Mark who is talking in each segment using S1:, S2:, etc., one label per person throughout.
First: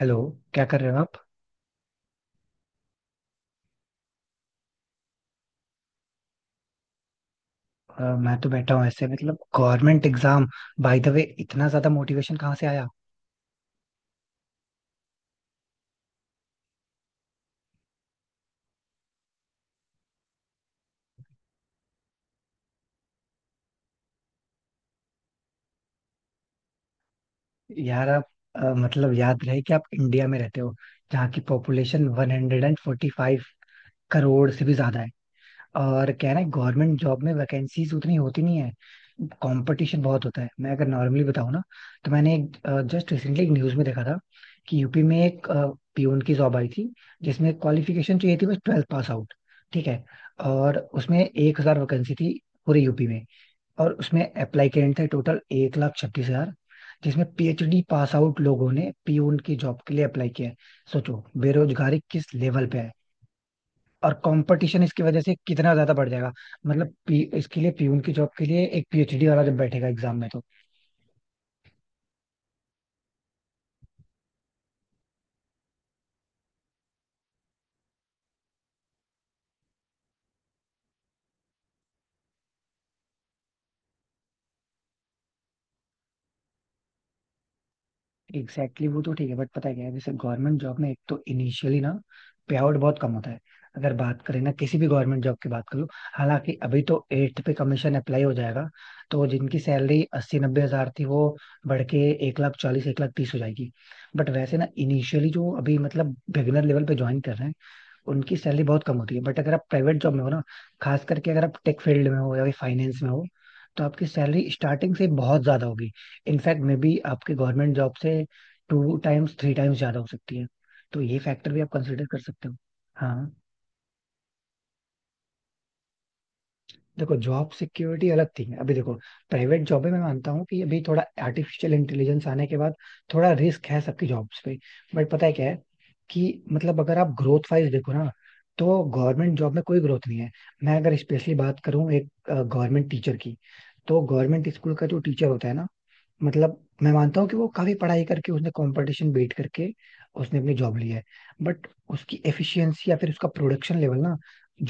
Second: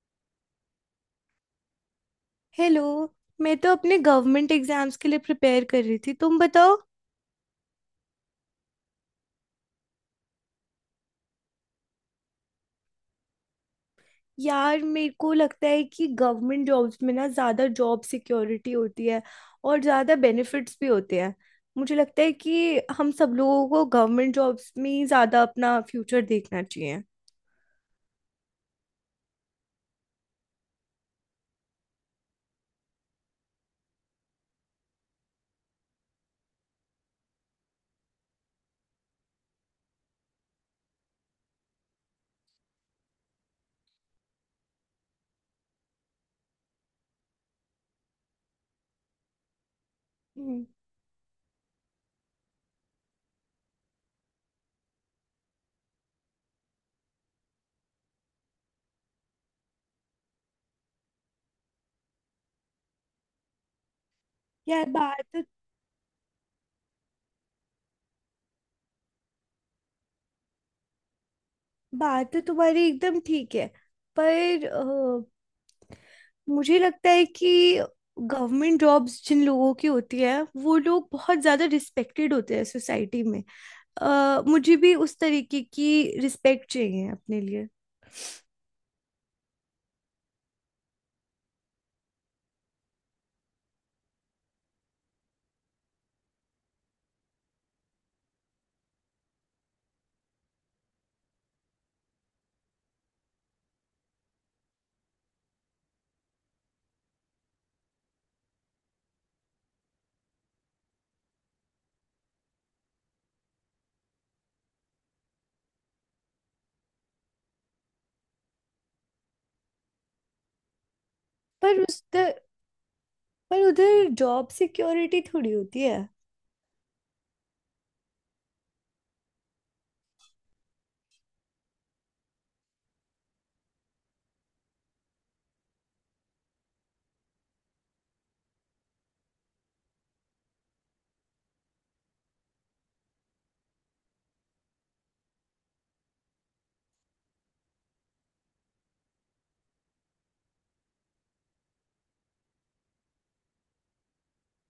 S1: Hello. क्या कर रहे हो आप।
S2: हेलो। मैं तो अपने गवर्नमेंट एग्जाम्स के लिए प्रिपेयर कर रही थी, तुम बताओ।
S1: मैं तो बैठा हूँ ऐसे मतलब government exam. By the way, इतना ज्यादा मोटिवेशन कहाँ से आया?
S2: यार मेरे को लगता है कि गवर्नमेंट जॉब्स में ना ज़्यादा जॉब सिक्योरिटी होती है और ज़्यादा बेनिफिट्स भी होते हैं। मुझे लगता है कि हम सब लोगों को गवर्नमेंट जॉब्स में ही ज़्यादा अपना फ्यूचर देखना चाहिए।
S1: यार आप, मतलब याद रहे कि आप इंडिया में रहते हो, जहाँ की पॉपुलेशन 145 करोड़ से भी ज्यादा। और क्या है ना, गवर्नमेंट जॉब में वैकेंसीज उतनी होती नहीं है, कंपटीशन बहुत होता है। मैं अगर नॉर्मली बताऊँ ना, तो मैंने एक जस्ट रिसेंटली एक न्यूज़ में देखा था, कि यूपी में एक पियून की जॉब आई थी, जिसमें क्वालिफिकेशन चाहिए थी बस ट्वेल्थ पास आउट, ठीक है।
S2: हम्म।
S1: और उसमें 1,000 वैकेंसी थी, पूरे यूपी में। और उसमें अप्लाई करने थे टोटल 1,36,000, जिसमें पीएचडी पास आउट लोगों ने पीयून की जॉब के लिए अप्लाई किया है। सोचो बेरोजगारी किस लेवल पे है, और कंपटीशन
S2: यार
S1: इसकी वजह से
S2: बात
S1: कितना ज्यादा बढ़ जाएगा। मतलब इसके लिए, पीयून की जॉब के लिए एक पीएचडी वाला जब बैठेगा एग्जाम में तो...
S2: बात तो तुम्हारी एकदम ठीक है, पर मुझे लगता है कि गवर्नमेंट जॉब्स जिन लोगों की होती है वो लोग बहुत ज़्यादा रिस्पेक्टेड होते हैं सोसाइटी में। मुझे भी उस तरीके की रिस्पेक्ट चाहिए अपने लिए।
S1: एग्जैक्टली exactly, वो तो ठीक है, बट पता है क्या है, जैसे गवर्नमेंट जॉब में एक तो इनिशियली ना, पे आउट बहुत कम होता है। अगर बात करें ना, किसी भी गवर्नमेंट जॉब की बात कर लो। हालांकि अभी तो एट्थ पे कमीशन अप्लाई हो जाएगा, तो जिनकी सैलरी 80-90 हजार थी, वो बढ़ के 1,40,000, 1,30,000 हो जाएगी। बट वैसे ना, इनिशियली जो अभी मतलब बिगिनर लेवल पे ज्वाइन कर रहे हैं, उनकी सैलरी बहुत कम होती है। बट अगर आप प्राइवेट जॉब में हो ना, खास करके अगर आप टेक फील्ड में हो या फिर फाइनेंस में हो, तो आपकी सैलरी स्टार्टिंग से बहुत ज्यादा होगी। इनफैक्ट मे बी आपकी गवर्नमेंट जॉब से टू टाइम्स, थ्री टाइम्स ज्यादा हो सकती है। तो ये फैक्टर भी आप
S2: पर उस
S1: कंसिडर कर
S2: तर,
S1: सकते हो। हाँ।
S2: पर उधर जॉब सिक्योरिटी थोड़ी होती है।
S1: देखो जॉब सिक्योरिटी अलग थी, अभी देखो प्राइवेट जॉब में मैं मानता हूँ कि अभी थोड़ा आर्टिफिशियल इंटेलिजेंस आने के बाद थोड़ा रिस्क है सबकी जॉब्स पे। बट पता है क्या है, कि मतलब अगर आप ग्रोथ वाइज देखो ना, तो गवर्नमेंट जॉब में कोई ग्रोथ नहीं है। मैं अगर स्पेशली बात करूँ एक गवर्नमेंट टीचर की, तो गवर्नमेंट स्कूल का जो टीचर होता है ना, मतलब मैं मानता हूँ कि वो काफी पढ़ाई करके उसने कंपटीशन बीट करके उसने अपनी जॉब ली है, बट उसकी एफिशिएंसी या फिर उसका प्रोडक्शन लेवल ना,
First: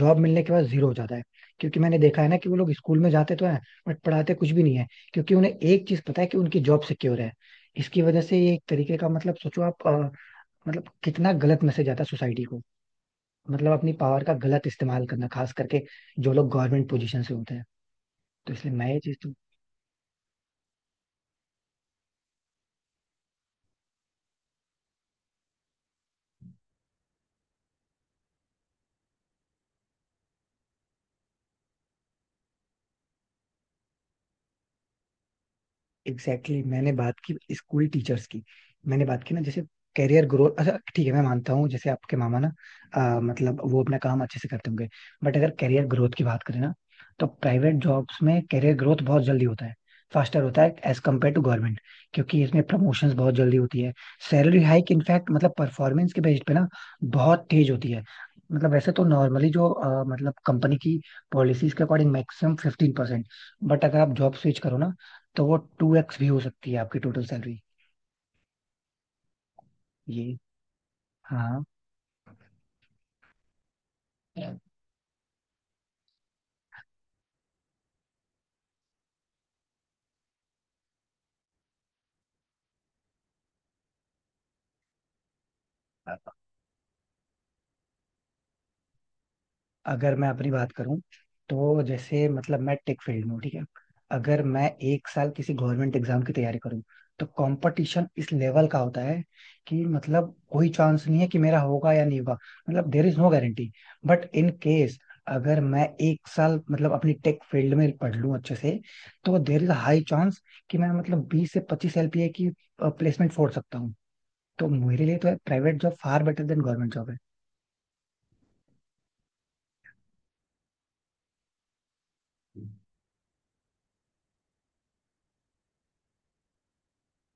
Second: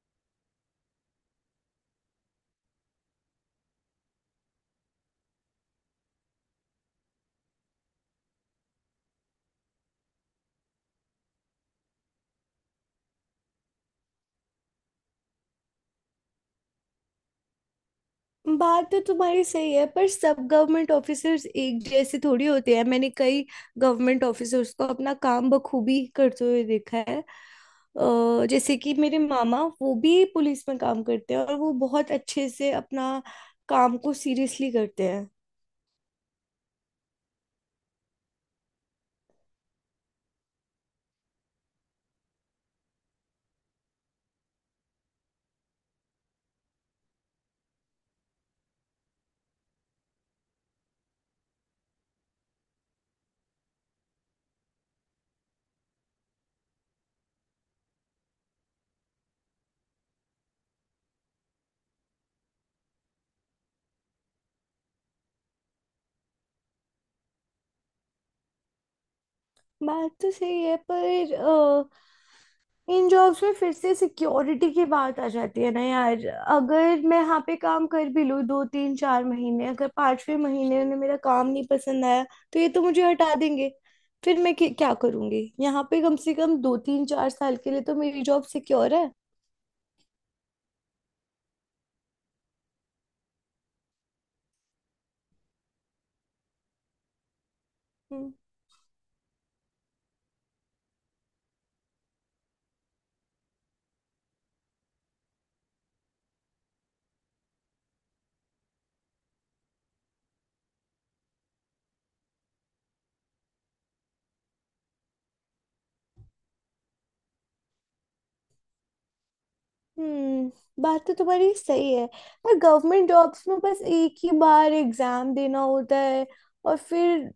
S1: जॉब मिलने के बाद जीरो हो जाता है। क्योंकि मैंने देखा है ना, कि वो लोग स्कूल में जाते तो हैं, बट पढ़ाते कुछ भी नहीं है, क्योंकि उन्हें एक चीज पता है कि उनकी जॉब सिक्योर है। इसकी वजह से ये एक तरीके का मतलब, सोचो आप, मतलब कितना गलत मैसेज आता है सोसाइटी को। मतलब अपनी पावर का गलत इस्तेमाल करना, खास करके जो लोग गवर्नमेंट पोजीशन से होते हैं, तो इसलिए
S2: बात
S1: मैं
S2: तो
S1: ये चीज तो...
S2: तुम्हारी सही है, पर सब गवर्नमेंट ऑफिसर्स एक जैसे थोड़ी होते हैं। मैंने कई गवर्नमेंट ऑफिसर्स को अपना काम बखूबी करते हुए देखा है। जैसे कि मेरे मामा, वो भी पुलिस में काम करते हैं और वो बहुत अच्छे से अपना काम को सीरियसली करते हैं।
S1: एग्जैक्टली exactly, मैंने बात की स्कूल टीचर्स की, मैंने बात की ना जैसे कैरियर ग्रोथ। अच्छा, ठीक है, मैं मानता हूँ जैसे आपके मामा ना, मतलब वो अपना काम अच्छे से करते होंगे। बट अगर कैरियर ग्रोथ की बात करें ना, तो प्राइवेट जॉब्स में कैरियर ग्रोथ बहुत जल्दी होता है, फास्टर होता है एज कम्पेयर टू गवर्नमेंट। क्योंकि इसमें प्रमोशंस बहुत जल्दी होती है, सैलरी हाइक इनफैक्ट मतलब परफॉर्मेंस के बेस पे ना, बहुत तेज होती है। मतलब वैसे तो नॉर्मली जो मतलब कंपनी की पॉलिसीज के अकॉर्डिंग मैक्सिमम 15%, बट अगर आप जॉब स्विच करो ना, तो वो 2x भी हो सकती है आपकी टोटल सैलरी।
S2: बात तो
S1: ये,
S2: सही है, पर
S1: हाँ,
S2: इन जॉब्स में फिर से
S1: अ-
S2: सिक्योरिटी की बात आ जाती है ना यार। अगर मैं यहाँ पे काम कर भी लूँ दो तीन चार महीने, अगर पांचवें महीने में मेरा काम नहीं पसंद आया तो ये तो मुझे हटा देंगे। फिर मैं क्या क्या करूँगी? यहाँ पे कम से कम दो तीन चार साल के लिए तो मेरी जॉब सिक्योर है।
S1: अगर मैं अपनी बात करूं, तो जैसे मतलब मैं टेक फील्ड में हूं, ठीक है। अगर मैं एक साल किसी गवर्नमेंट एग्जाम की तैयारी करूं, तो कंपटीशन इस
S2: हम्म।
S1: लेवल का होता है कि मतलब कोई चांस नहीं है कि मेरा होगा या नहीं होगा, मतलब there is no guarantee. But in case अगर मैं एक साल मतलब अपनी टेक फील्ड में पढ़ लूं अच्छे से, तो देर इज हाई चांस कि मैं मतलब 20 से 25 एलपीए की प्लेसमेंट फोड़ सकता हूँ। तो मेरे लिए तो private job far better than government job है।
S2: हम्म। बात तो तुम्हारी सही है, पर गवर्नमेंट जॉब्स में बस एक ही बार एग्जाम देना होता है और फिर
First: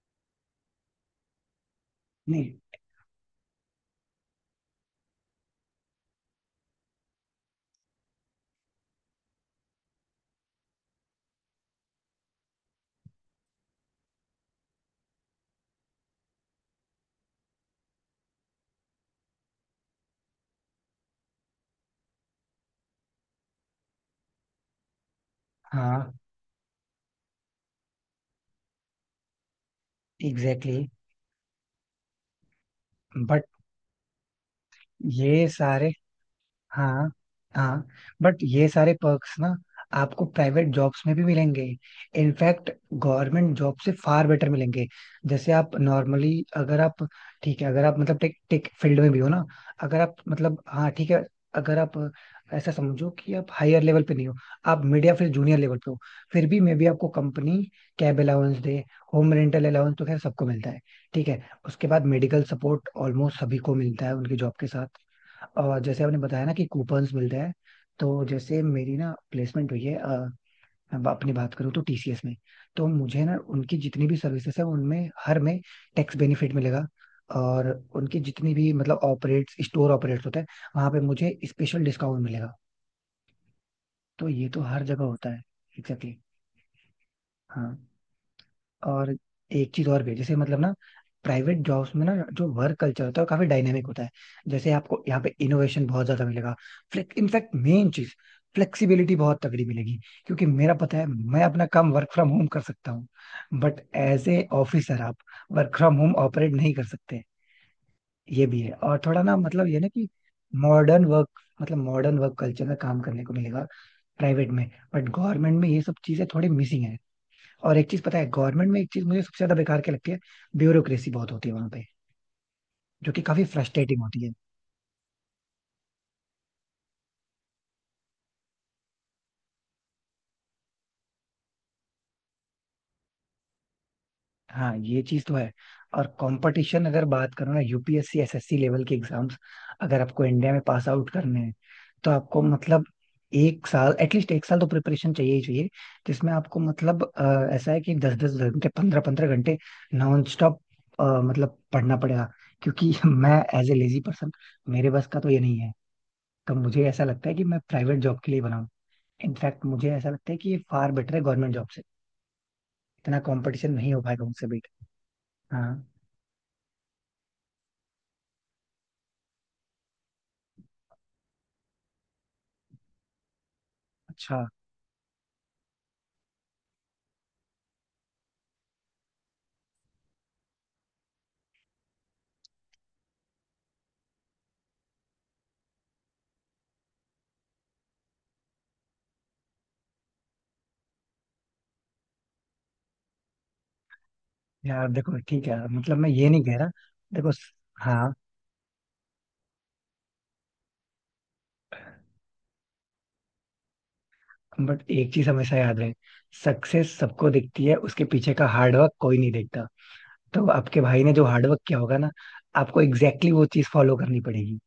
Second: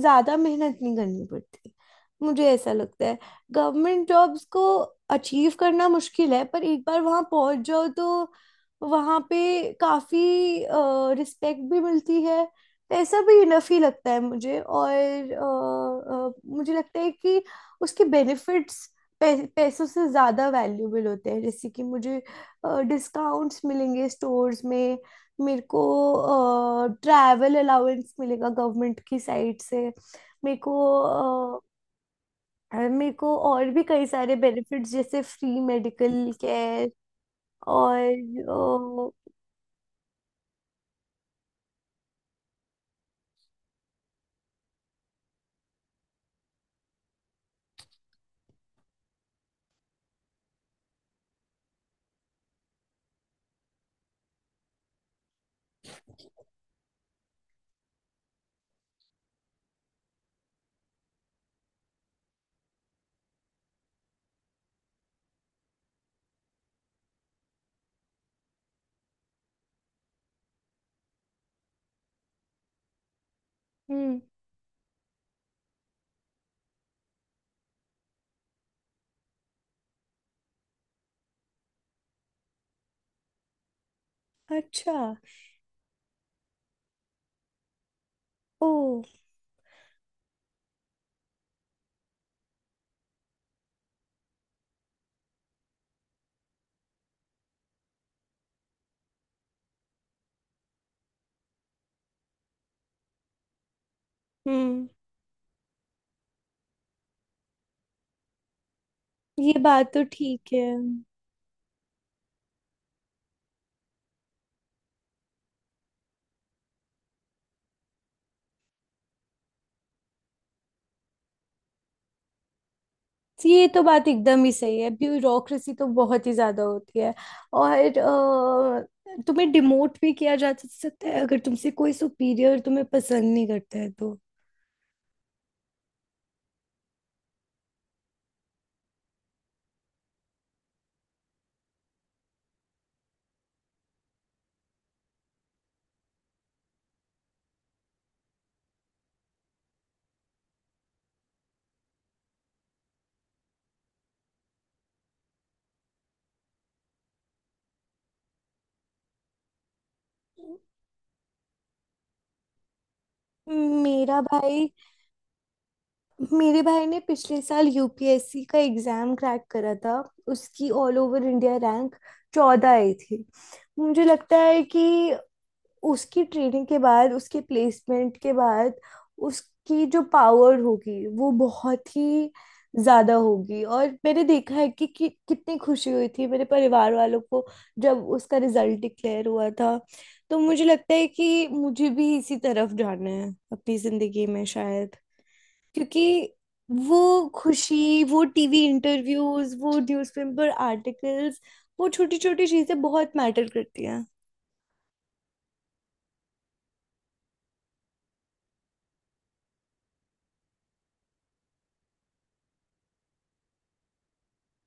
S2: ज्यादा मेहनत नहीं करनी पड़ती, मुझे
S1: नहीं।
S2: ऐसा लगता है। गवर्नमेंट जॉब्स को अचीव करना मुश्किल है, पर एक बार वहां पहुंच जाओ तो वहां पे काफी रिस्पेक्ट भी मिलती है। पैसा भी इनफ ही लगता है मुझे, और मुझे लगता है कि उसके बेनिफिट्स पैसों से ज़्यादा वैल्यूबल होते हैं, जैसे कि मुझे डिस्काउंट्स मिलेंगे स्टोर्स में। मेरे को
S1: हाँ,
S2: ट्रैवल अलाउंस मिलेगा गवर्नमेंट की साइड से। मेरे
S1: एग्जैक्टली
S2: को
S1: exactly.
S2: अ, मेरे को
S1: बट
S2: और भी कई सारे बेनिफिट्स, जैसे
S1: ये
S2: फ्री
S1: सारे,
S2: मेडिकल केयर
S1: हाँ, हाँ,
S2: और।
S1: बट ये सारे
S2: अ,
S1: पर्क्स ना आपको प्राइवेट जॉब्स में भी मिलेंगे, इनफैक्ट गवर्नमेंट जॉब से फार बेटर मिलेंगे। जैसे आप नॉर्मली अगर आप, ठीक है, अगर आप मतलब टेक टेक फील्ड में भी हो ना, अगर आप मतलब, हाँ ठीक है, अगर आप ऐसा समझो कि आप हायर लेवल पे नहीं हो, आप मिड या फिर जूनियर लेवल पे हो, फिर भी मे बी आपको कंपनी कैब अलाउंस दे, होम रेंटल अलाउंस तो खैर सबको मिलता है, ठीक है। उसके बाद मेडिकल सपोर्ट ऑलमोस्ट सभी को मिलता है उनकी जॉब के साथ। और जैसे आपने बताया ना कि कूपन्स मिलते हैं, तो जैसे मेरी ना प्लेसमेंट हुई है, मैं अपनी बात करूँ तो टीसीएस में, तो मुझे ना उनकी जितनी भी
S2: हम्म।
S1: सर्विसेज है उनमें हर में टैक्स बेनिफिट मिलेगा। और उनकी जितनी भी मतलब ऑपरेट्स स्टोर ऑपरेट्स होते हैं, वहां पे मुझे स्पेशल डिस्काउंट मिलेगा, तो ये तो हर
S2: अच्छा।
S1: जगह होता है। Exactly exactly. हाँ।
S2: ओ।
S1: और एक चीज और भी है, जैसे मतलब ना प्राइवेट जॉब्स में ना जो वर्क कल्चर होता है, वो काफी डायनेमिक होता है, जैसे आपको यहाँ पे इनोवेशन बहुत ज्यादा मिलेगा। इनफैक्ट मेन चीज फ्लेक्सिबिलिटी बहुत तगड़ी मिलेगी, क्योंकि मेरा पता है मैं अपना काम वर्क फ्रॉम होम कर सकता हूँ, बट एज ए
S2: हम्म।
S1: ऑफिसर आप वर्क फ्रॉम होम ऑपरेट नहीं कर सकते। ये भी है, और थोड़ा ना
S2: ये
S1: मतलब, ये ना
S2: बात तो
S1: कि
S2: ठीक है।
S1: Modern work modern work culture में काम करने को मिलेगा प्राइवेट में, बट गवर्नमेंट में ये सब चीजें थोड़ी मिसिंग है। और एक चीज पता है गवर्नमेंट में, एक चीज मुझे सबसे ज्यादा बेकार क्या लगती है, ब्यूरोक्रेसी बहुत होती है वहां पे, जो कि काफी
S2: तो ये तो
S1: फ्रस्ट्रेटिंग
S2: बात
S1: होती है।
S2: एकदम ही सही है, ब्यूरोक्रेसी तो बहुत ही ज्यादा होती है। और तुम्हें डिमोट भी किया जा सकता है, अगर तुमसे कोई सुपीरियर तुम्हें पसंद नहीं करता है तो।
S1: हाँ, ये चीज तो है। और कंपटीशन अगर बात करो ना, यूपीएससी एसएससी लेवल के एग्जाम्स, अगर आपको इंडिया में पास आउट करने हैं, तो आपको मतलब एक साल, एटलीस्ट एक साल तो प्रिपरेशन चाहिए ही चाहिए, जिसमें आपको मतलब ऐसा है कि दस दस घंटे, पंद्रह पंद्रह घंटे नॉन स्टॉप मतलब पढ़ना पड़ेगा। क्योंकि मैं एज ए लेजी पर्सन, मेरे बस का तो ये नहीं है। तो मुझे ऐसा लगता है कि मैं प्राइवेट जॉब के लिए बनाऊं, इनफैक्ट मुझे ऐसा लगता है कि ये फार बेटर है गवर्नमेंट जॉब से, इतना कंपटीशन नहीं हो
S2: मेरा
S1: पाएगा उनसे बेट...
S2: भाई
S1: हाँ।
S2: मेरे भाई ने पिछले साल यूपीएससी का एग्जाम क्रैक करा था। उसकी ऑल ओवर इंडिया रैंक 14 आई थी। मुझे लगता
S1: अच्छा।
S2: है कि उसकी ट्रेनिंग के बाद, उसके प्लेसमेंट के बाद उसकी जो पावर होगी वो बहुत ही ज्यादा होगी। और मैंने देखा है कि कितनी खुशी हुई थी मेरे परिवार वालों को जब उसका रिजल्ट डिक्लेयर हुआ था। तो मुझे लगता है कि मुझे भी इसी तरफ जाना है अपनी जिंदगी में
S1: यार
S2: शायद,
S1: देखो ठीक है, मतलब
S2: क्योंकि
S1: मैं ये नहीं कह रहा,
S2: वो
S1: देखो
S2: खुशी,
S1: हाँ,
S2: वो टीवी इंटरव्यूज, वो न्यूज़पेपर आर्टिकल्स, वो छोटी छोटी चीजें बहुत मैटर करती हैं।
S1: बट एक चीज हमेशा याद रहे, सक्सेस सबको दिखती है, उसके पीछे का हार्डवर्क कोई नहीं देखता। तो आपके भाई ने जो हार्डवर्क किया होगा ना, आपको एग्जैक्टली exactly वो चीज फॉलो करनी पड़ेगी,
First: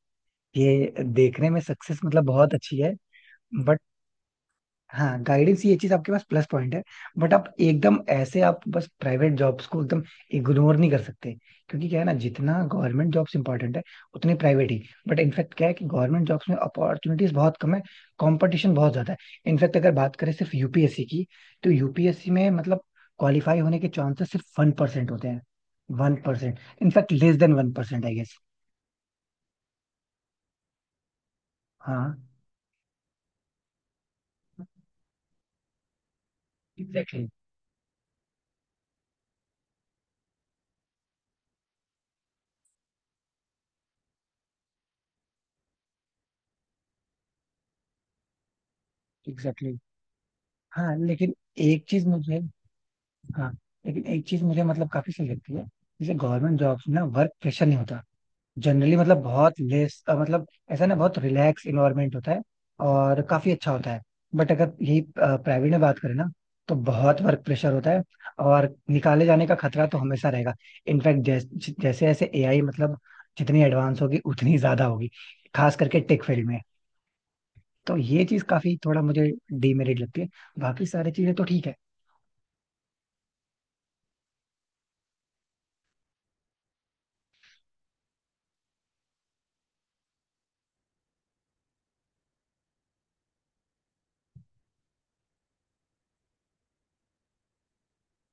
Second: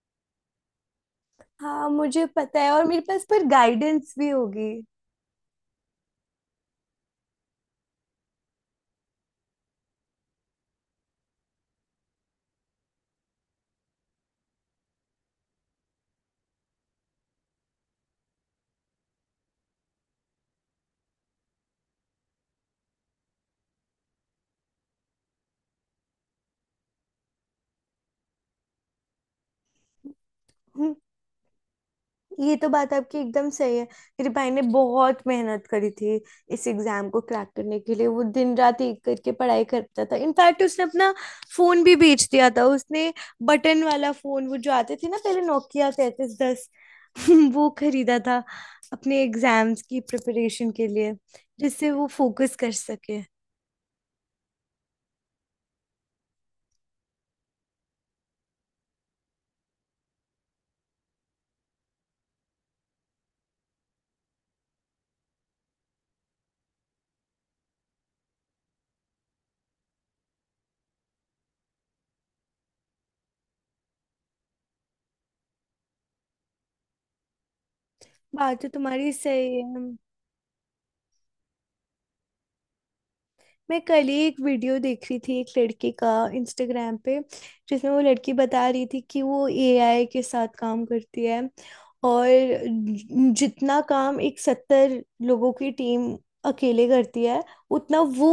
S1: ये देखने में
S2: हाँ,
S1: सक्सेस मतलब
S2: मुझे
S1: बहुत
S2: पता है,
S1: अच्छी
S2: और
S1: है।
S2: मेरे पास पर
S1: बट
S2: गाइडेंस भी होगी।
S1: हाँ, गाइडेंस ये चीज आपके पास प्लस पॉइंट है, बट आप एकदम ऐसे आप बस प्राइवेट जॉब्स को एकदम इग्नोर नहीं कर सकते, क्योंकि क्या है ना, जितना गवर्नमेंट जॉब्स इंपॉर्टेंट है, उतने प्राइवेट ही। बट इनफैक्ट क्या है कि गवर्नमेंट जॉब्स में अपॉर्चुनिटीज बहुत कम है, कंपटीशन बहुत ज्यादा है। इनफैक्ट अगर बात करें सिर्फ यूपीएससी की, तो यूपीएससी में मतलब क्वालिफाई होने के चांसेस सिर्फ 1% होते हैं, 1% इनफैक्ट, लेस देन 1% आई गेस।
S2: हम्म।
S1: हाँ।
S2: ये तो बात आपकी एकदम सही है। मेरे भाई ने बहुत मेहनत करी थी इस एग्जाम को
S1: एग्जैक्टली,
S2: क्रैक करने के लिए। वो दिन रात एक करके पढ़ाई करता था, इनफैक्ट उसने अपना फोन भी बेच दिया था। उसने बटन वाला फोन, वो जो आते थे ना पहले नोकिया 3310, वो खरीदा था अपने
S1: एग्जैक्टली।
S2: एग्जाम्स की प्रिपरेशन के
S1: हाँ
S2: लिए
S1: लेकिन एक
S2: जिससे
S1: चीज
S2: वो
S1: मुझे
S2: फोकस कर सके।
S1: हाँ लेकिन एक चीज मुझे मतलब काफी सही लगती है, जैसे गवर्नमेंट जॉब्स में ना वर्क प्रेशर नहीं होता जनरली, मतलब बहुत लेस, मतलब ऐसा ना बहुत रिलैक्स इन्वायरमेंट होता है और काफी अच्छा होता है। बट अगर यही प्राइवेट में बात करें ना, तो बहुत वर्क प्रेशर होता है, और निकाले जाने का खतरा तो हमेशा रहेगा। इनफैक्ट जैसे जैसे ऐसे एआई मतलब जितनी एडवांस होगी, उतनी ज्यादा होगी, खास करके टेक फील्ड में। तो ये चीज
S2: बात तो
S1: काफी थोड़ा
S2: तुम्हारी
S1: मुझे
S2: सही है।
S1: डीमेरिट लगती है, बाकी सारी चीजें तो ठीक है।
S2: मैं कल ही एक वीडियो देख रही थी एक लड़की का, इंस्टाग्राम पे, जिसमें वो लड़की बता रही थी कि वो एआई के साथ काम करती है, और जितना काम एक 70 लोगों की टीम अकेले करती है उतना वो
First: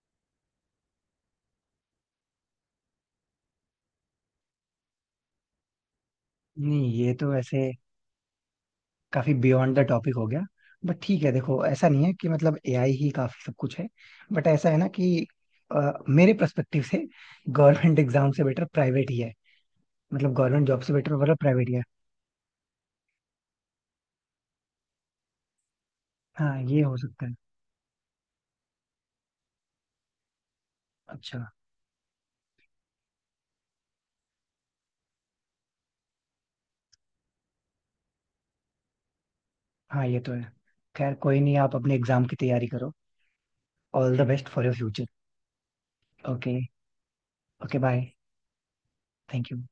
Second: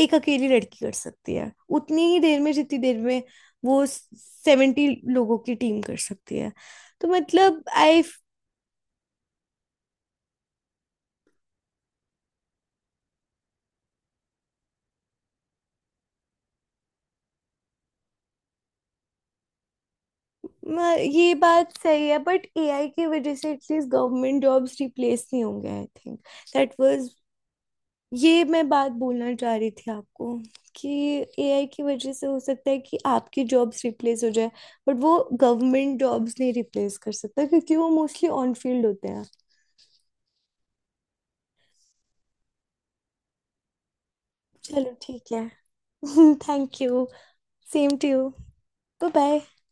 S2: एक अकेली लड़की कर सकती है, उतनी ही देर में जितनी देर में वो 70 लोगों की टीम कर सकती है।
S1: नहीं,
S2: तो
S1: ये तो
S2: मतलब
S1: वैसे काफी बियॉन्ड द टॉपिक हो गया, बट ठीक है। देखो ऐसा नहीं है कि मतलब एआई ही काफी सब कुछ है, बट ऐसा है ना कि मेरे पर्सपेक्टिव से गवर्नमेंट एग्जाम से बेटर प्राइवेट ही है, मतलब गवर्नमेंट जॉब से बेटर
S2: ये
S1: मतलब प्राइवेट
S2: बात
S1: ही है।
S2: सही है, बट एआई की वजह से एटलीस्ट गवर्नमेंट जॉब्स रिप्लेस नहीं होंगे आई थिंक।
S1: हाँ,
S2: दैट
S1: ये हो
S2: वाज
S1: सकता है।
S2: ये मैं बात बोलना चाह रही थी आपको, कि
S1: अच्छा।
S2: एआई की वजह से हो सकता है कि आपकी जॉब्स रिप्लेस हो जाए, बट वो गवर्नमेंट जॉब्स नहीं रिप्लेस कर सकता क्योंकि वो मोस्टली ऑन फील्ड होते हैं।
S1: हाँ, ये तो है। खैर कोई नहीं, आप अपने एग्जाम की तैयारी करो, all the best for your
S2: चलो
S1: फ्यूचर।
S2: ठीक है।
S1: Okay.
S2: Thank you.
S1: Okay,
S2: same
S1: bye.
S2: To you. Bye bye.
S1: Thank you.